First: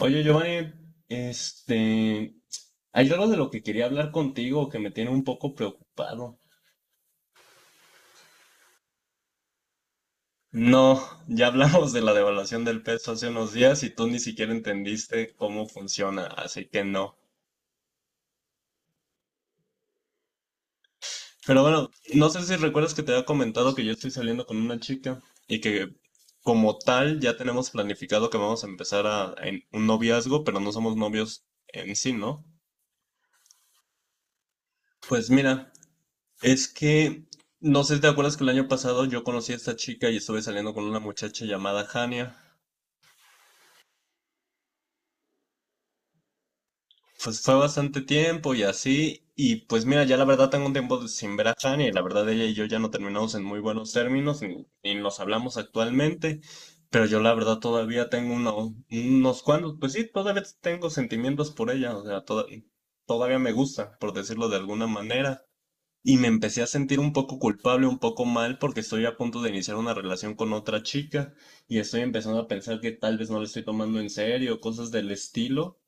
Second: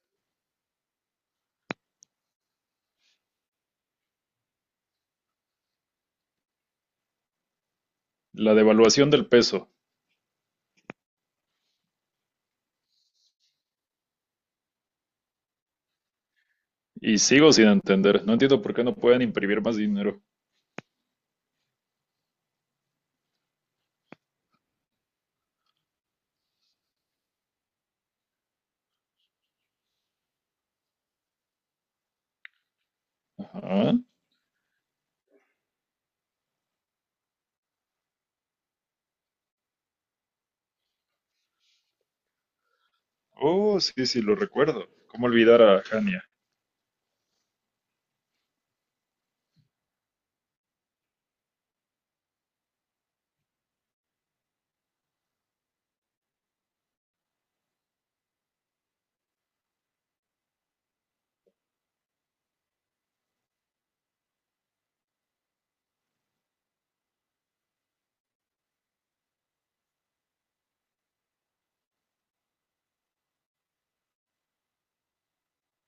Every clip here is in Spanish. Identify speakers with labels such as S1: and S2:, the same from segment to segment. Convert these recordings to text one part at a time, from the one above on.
S1: Oye, Giovanni, este, hay algo de lo que quería hablar contigo que me tiene un poco preocupado.
S2: La devaluación del peso.
S1: No, ya hablamos de la devaluación del peso hace unos días y tú ni siquiera entendiste cómo funciona, así que no.
S2: Y sigo sin entender. No entiendo por qué no pueden imprimir más dinero.
S1: Pero bueno, no sé si recuerdas que te había comentado que yo estoy saliendo con una chica y que como tal ya tenemos planificado que vamos a empezar a, en un noviazgo, pero no somos novios en sí, ¿no?
S2: Ajá.
S1: Pues mira. Es que, no sé si te acuerdas que el año pasado yo conocí a esta chica y estuve saliendo con una muchacha llamada Hania.
S2: Oh, sí, sí, lo recuerdo. ¿Cómo olvidar a Hania?
S1: Pues fue bastante tiempo y así. Y pues mira, ya la verdad tengo un tiempo sin ver a Hania y la verdad ella y yo ya no terminamos en muy buenos términos ni nos hablamos actualmente. Pero yo la verdad todavía tengo unos cuantos, pues sí, todavía tengo sentimientos por ella. O sea, todavía me gusta, por decirlo de alguna manera. Y me empecé a sentir un poco culpable, un poco mal, porque estoy a punto de iniciar una relación con otra chica y estoy empezando a pensar que tal vez no le estoy tomando en serio, cosas del estilo.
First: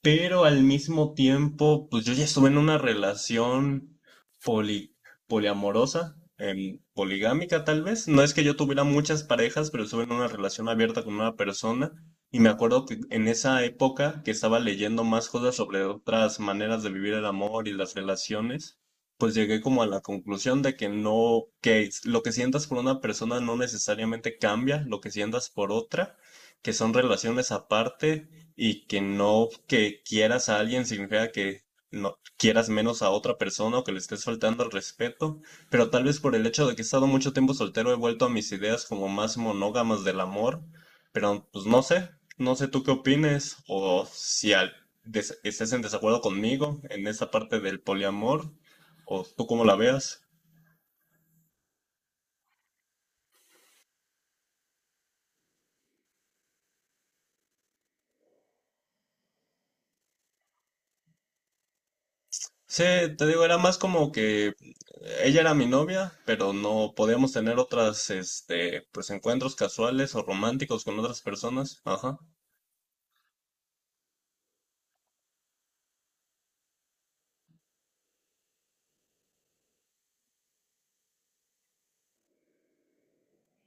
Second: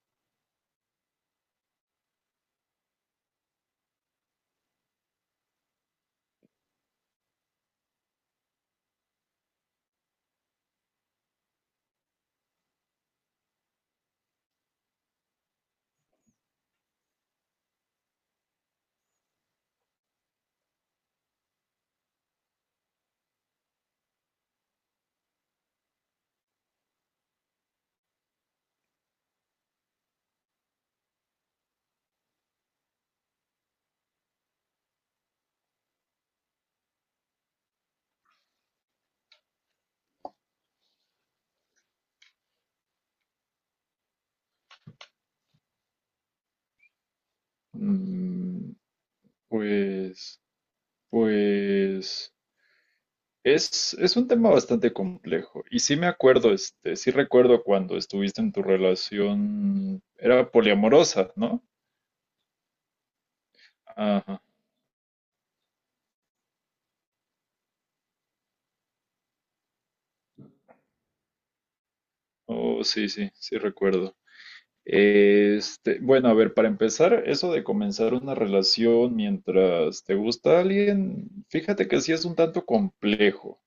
S1: Pero al mismo tiempo, pues yo ya estuve en una relación poli- poliamorosa, poligámica tal vez. No es que yo tuviera muchas parejas, pero estuve en una relación abierta con una persona. Y me acuerdo que en esa época que estaba leyendo más cosas sobre otras maneras de vivir el amor y las relaciones, pues llegué como a la conclusión de que no, lo que sientas por una persona no necesariamente cambia lo que sientas por otra, que son relaciones aparte y que no que quieras a alguien significa que no quieras menos a otra persona o que le estés faltando al respeto, pero tal vez por el hecho de que he estado mucho tiempo soltero he vuelto a mis ideas como más monógamas del amor, pero pues no sé, no sé tú qué opines o si al- des- estés en desacuerdo conmigo en esa parte del poliamor
S2: Mm,
S1: o tú cómo la veas.
S2: pues, pues, es un tema bastante complejo. Y sí me acuerdo, sí recuerdo cuando estuviste en tu relación, era poliamorosa, ¿no?
S1: Sí, te digo, era más como
S2: Ajá.
S1: que ella era mi novia, pero no podíamos tener otras, pues encuentros casuales o románticos con otras personas. Ajá.
S2: Oh, sí, sí, sí recuerdo. Bueno, a ver, para empezar, eso de comenzar una relación mientras te gusta alguien, fíjate que sí es un tanto complejo.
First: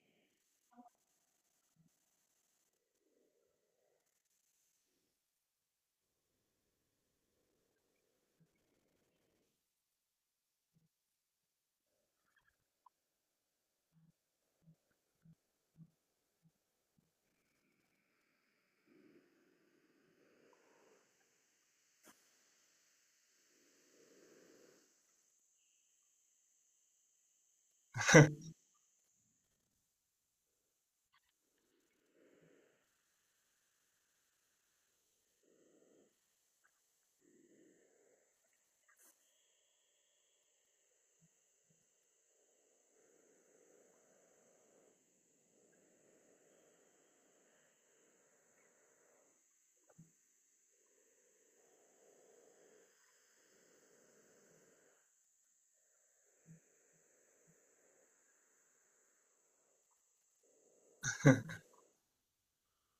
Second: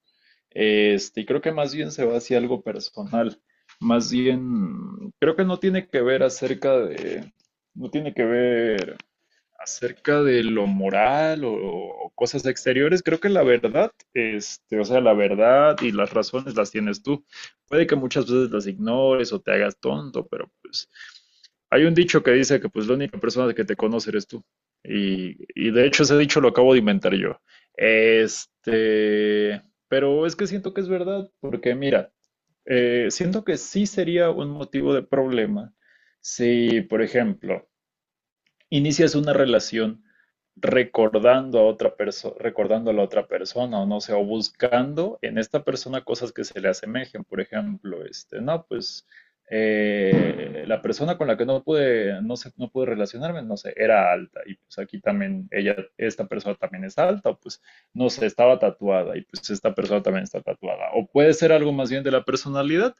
S2: Y creo que más bien se va hacia algo personal. Más bien, creo que no tiene que ver acerca de, no tiene que ver acerca de lo moral o cosas exteriores. Creo que la verdad, o sea, la verdad y las razones las tienes tú. Puede que muchas veces las ignores o te hagas tonto, pero pues hay un dicho que dice que pues la única persona que te conoce eres tú. Y de hecho ese dicho lo acabo de inventar yo. Este, pero es que siento que es verdad, porque mira, siento que sí sería un motivo de problema si, por ejemplo, inicias una relación recordando a la otra persona, o no sé, o buscando en esta persona cosas que se le asemejen. Por ejemplo, no, pues la persona con la que no sé, no pude relacionarme, no sé, era alta, y pues aquí también ella, esta persona también es alta, o pues no sé, estaba tatuada, y pues esta persona también está tatuada. O puede ser algo más bien de la personalidad,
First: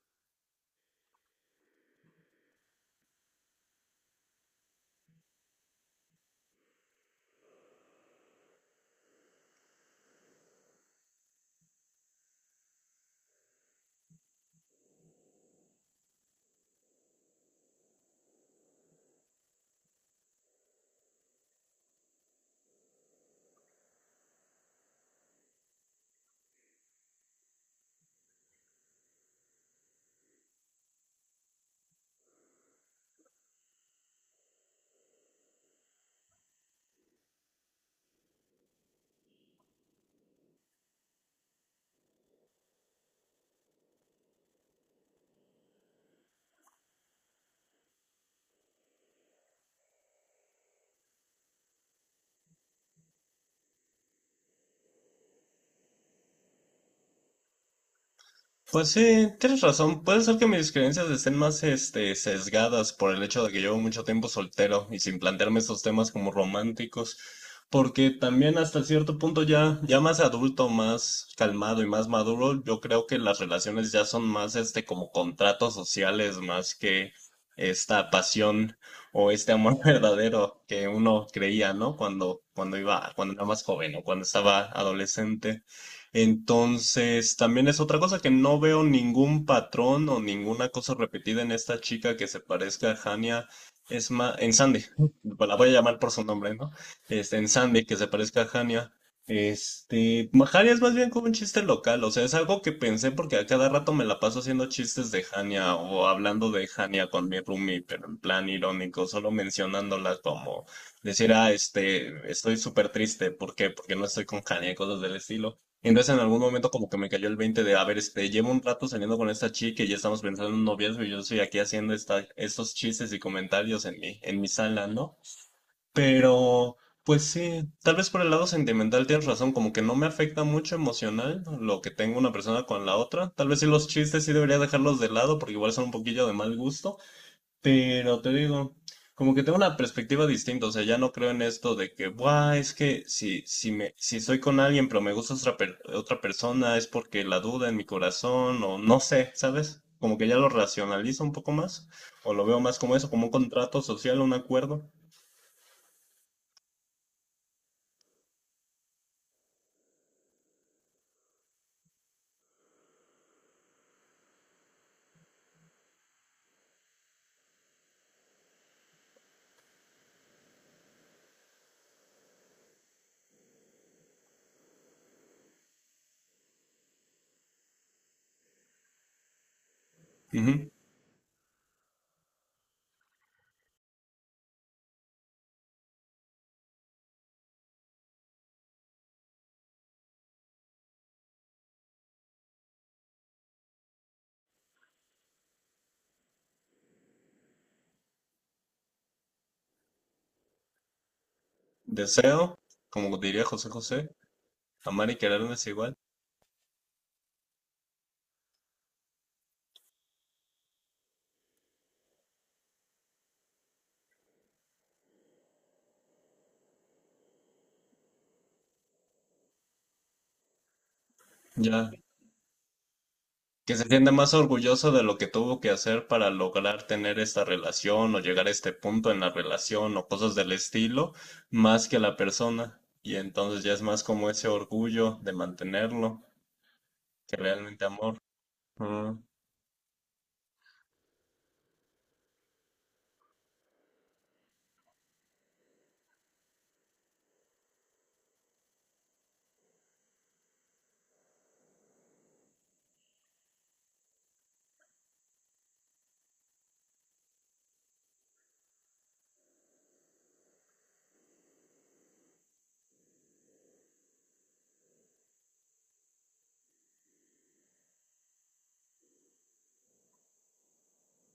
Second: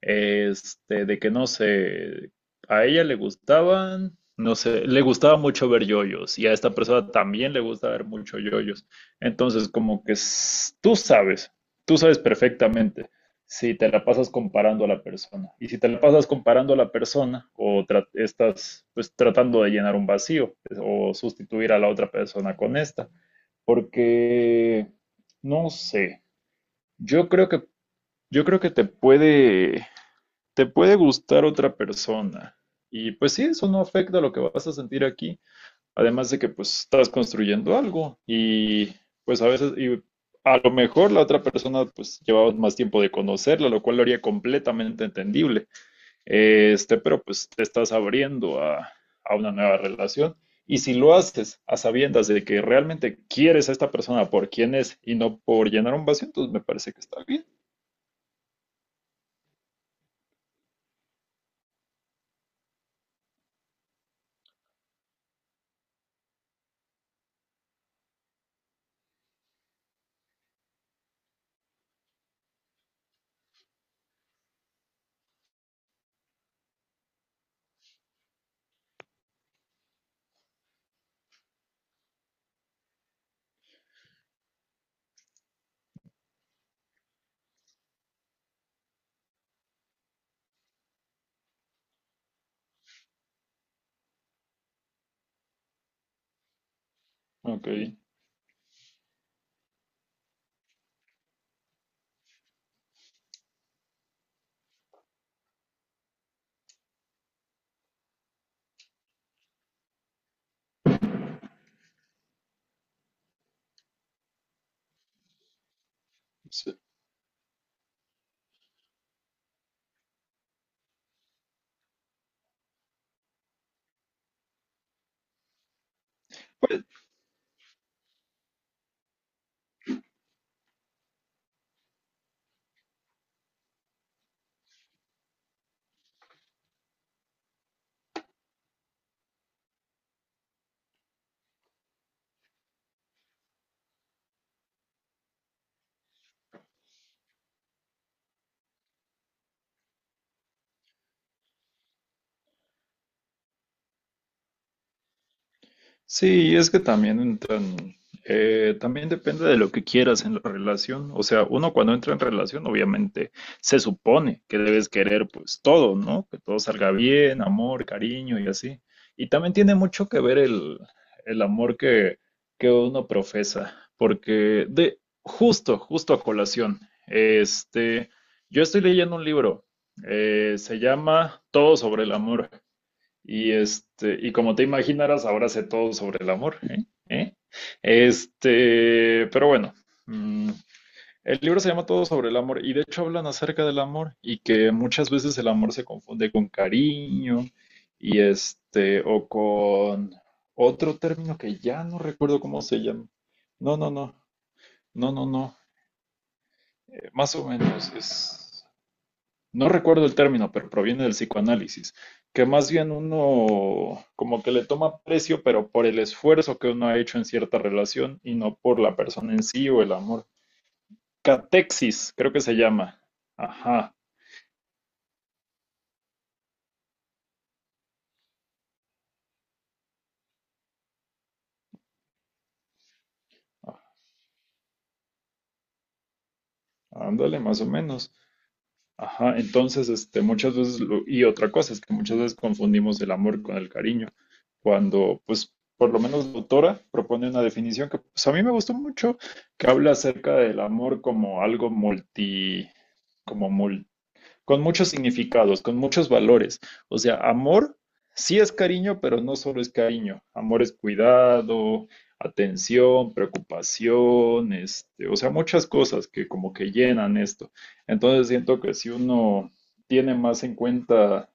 S2: de que no sé, a ella le gustaban, no sé, le gustaba mucho ver yoyos y a esta persona también le gusta ver mucho yoyos. Entonces, como que tú sabes perfectamente si te la pasas comparando a la persona. Y si te la pasas comparando a la persona estás pues tratando de llenar un vacío o sustituir a la otra persona con esta, porque no sé, yo creo que yo creo que te puede gustar otra persona. Y pues sí, eso no afecta lo que vas a sentir aquí. Además de que pues estás construyendo algo y pues a veces, y a lo mejor la otra persona pues llevaba más tiempo de conocerla, lo cual lo haría completamente entendible. Pero pues te estás abriendo a una nueva relación. Y si lo haces a sabiendas de que realmente quieres a esta persona por quien es y no por llenar un vacío, entonces me parece que está bien.
S1: Pues sí, tienes razón. Puede ser que mis creencias estén más, sesgadas por el hecho de que llevo mucho tiempo soltero y sin plantearme estos temas como románticos, porque también hasta cierto punto ya más adulto, más calmado y más maduro, yo creo que las relaciones ya son más, como contratos sociales, más que esta pasión o este amor verdadero que uno creía, ¿no? Cuando era más joven o cuando estaba adolescente. Entonces, también es otra cosa que no veo ningún patrón o ninguna cosa repetida en esta chica que se parezca a Hania. Es más, en Sandy, pues la voy a llamar por su nombre, ¿no? En
S2: Ok.
S1: Sandy, que se parezca a Hania. Hania es más bien como un chiste local, o sea, es algo que pensé porque a cada rato me la paso haciendo chistes de Hania o hablando de Hania con mi roomie, pero en plan irónico, solo mencionándola como decir, ah, estoy súper triste, ¿por qué? Porque no estoy con Hania, y cosas del estilo. Entonces en algún momento
S2: Sí.
S1: como que me cayó el 20 de, a ver, llevo un rato saliendo con esta chica y ya estamos pensando en un noviazgo y yo estoy aquí haciendo estos chistes y comentarios en en mi sala, ¿no? Pero,
S2: Pues,
S1: pues sí, tal vez por el lado sentimental tienes razón, como que no me afecta mucho emocional lo que tengo una persona con la otra. Tal vez sí los chistes sí debería dejarlos de lado porque igual son un poquillo de mal gusto, pero te digo, como que tengo una perspectiva distinta, o sea, ya no creo en esto de que, buah, es que si estoy con alguien pero me gusta otra persona es porque la duda en mi corazón o no sé, ¿sabes? Como que ya lo racionalizo un poco más, o lo veo más como eso, como un contrato social, un acuerdo.
S2: sí, es que también también depende de lo que quieras en la relación. O sea, uno cuando entra en relación, obviamente se supone que debes querer pues todo, ¿no? Que todo salga bien, amor, cariño y así. Y también tiene mucho que ver el amor que uno profesa, porque de justo, justo a colación, este, yo estoy leyendo un libro,
S1: Ujú.
S2: se llama Todo sobre el amor. Y y como te imaginarás, ahora sé todo sobre el amor, ¿eh? ¿Eh? Pero bueno, mm, el libro se llama Todo sobre el amor y de hecho hablan acerca del amor y que muchas veces el amor se confunde con cariño y o con otro término que ya no recuerdo
S1: Deseo,
S2: cómo se llama.
S1: como diría José
S2: No, no,
S1: José,
S2: no,
S1: amar
S2: no,
S1: y
S2: no,
S1: querer no
S2: no,
S1: es igual.
S2: más o menos es, no recuerdo el término, pero proviene del psicoanálisis, que más bien uno como que le toma precio, pero por el esfuerzo que uno ha hecho en cierta relación y no por la persona en sí o el amor.
S1: Ya
S2: Catexis, creo que se llama.
S1: que se
S2: Ajá,
S1: sienta más orgulloso de lo que tuvo que hacer para lograr tener esta relación o llegar a este punto en la relación o cosas del estilo, más que la persona. Y entonces ya es más como ese orgullo de mantenerlo que
S2: ándale, más o
S1: realmente
S2: menos.
S1: amor. Mm.
S2: Ajá, entonces, muchas veces, y otra cosa es que muchas veces confundimos el amor con el cariño, cuando, pues, por lo menos la autora propone una definición que, pues, a mí me gustó mucho, que habla acerca del amor como algo multi, como con muchos significados, con muchos valores. O sea, amor sí es cariño, pero no solo es cariño. Amor es cuidado, atención, preocupación, o sea, muchas cosas que como que llenan esto. Entonces siento que si uno tiene más en cuenta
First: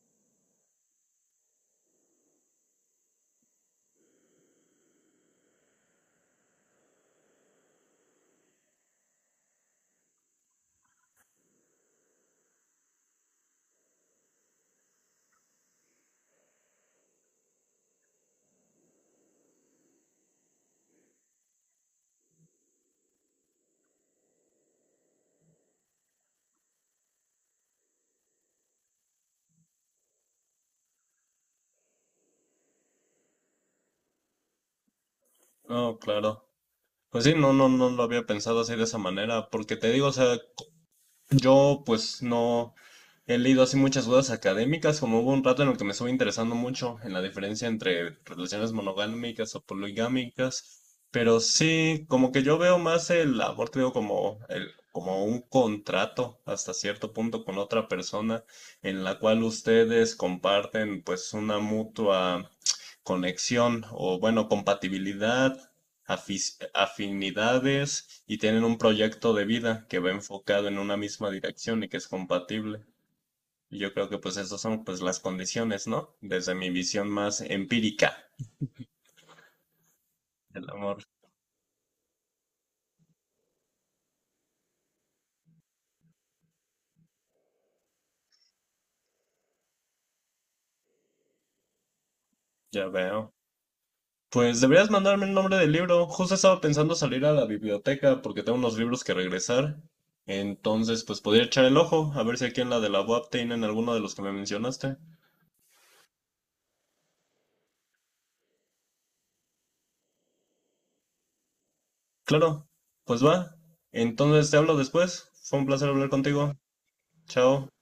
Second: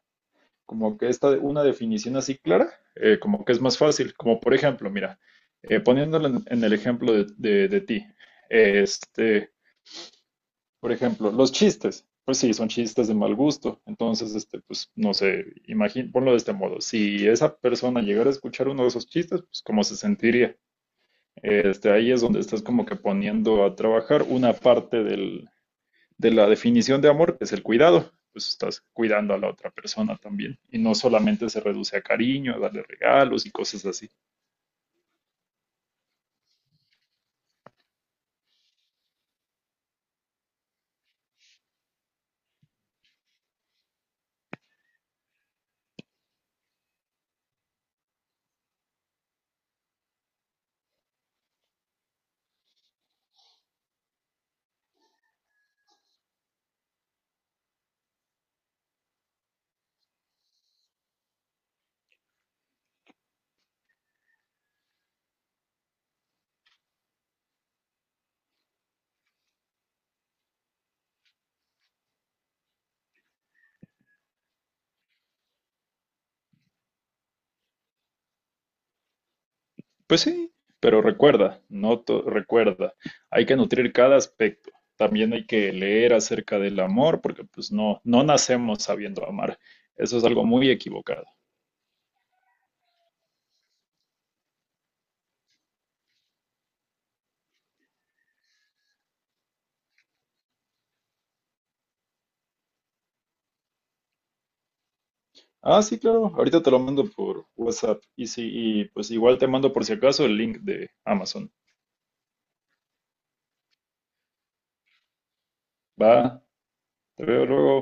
S2: como que esta una definición así clara, como que es más fácil. Como por ejemplo, mira, poniéndolo en el ejemplo de ti, este, por ejemplo, los chistes. Pues sí, son chistes de mal gusto. Entonces, pues no sé, imagín, ponlo de este modo. Si esa persona llegara a escuchar uno de esos chistes, pues cómo se sentiría. Ahí es donde estás como que poniendo a trabajar una parte de la definición de amor, que es el cuidado. Pues estás cuidando a la otra persona también. Y no solamente se reduce a cariño, a darle regalos y cosas así.
S1: Oh, claro. Pues sí, no, no, no lo había pensado así de esa manera, porque te digo, o sea, yo pues no he leído así muchas dudas académicas, como hubo un rato en el que me estuve interesando mucho en la diferencia entre relaciones monogámicas o poligámicas, pero sí, como que yo veo más el amor, creo, como un contrato hasta cierto punto con otra persona en la cual ustedes comparten pues una mutua conexión o bueno, compatibilidad, afinidades y tienen un proyecto de vida que va enfocado en una misma dirección y que es compatible. Y yo creo que pues esas son pues las condiciones, ¿no? Desde mi visión más empírica
S2: Pues sí,
S1: del
S2: pero
S1: amor,
S2: recuerda, no to- recuerda, hay que nutrir cada aspecto. También hay que leer acerca del amor, porque pues no, no nacemos sabiendo amar. Eso es algo muy equivocado.
S1: ya veo. Pues deberías mandarme el nombre del libro. Justo estaba pensando salir a la biblioteca porque tengo unos libros que regresar. Entonces, pues podría echar el ojo a ver si aquí en la de la UAP tienen alguno de los que me mencionaste.
S2: Ah, sí, claro, ahorita te lo mando por WhatsApp. Y sí, y pues igual te mando por si acaso el link de Amazon.
S1: Claro, pues va. Entonces te hablo después. Fue un placer hablar
S2: Va,
S1: contigo.
S2: te veo
S1: Chao.
S2: luego.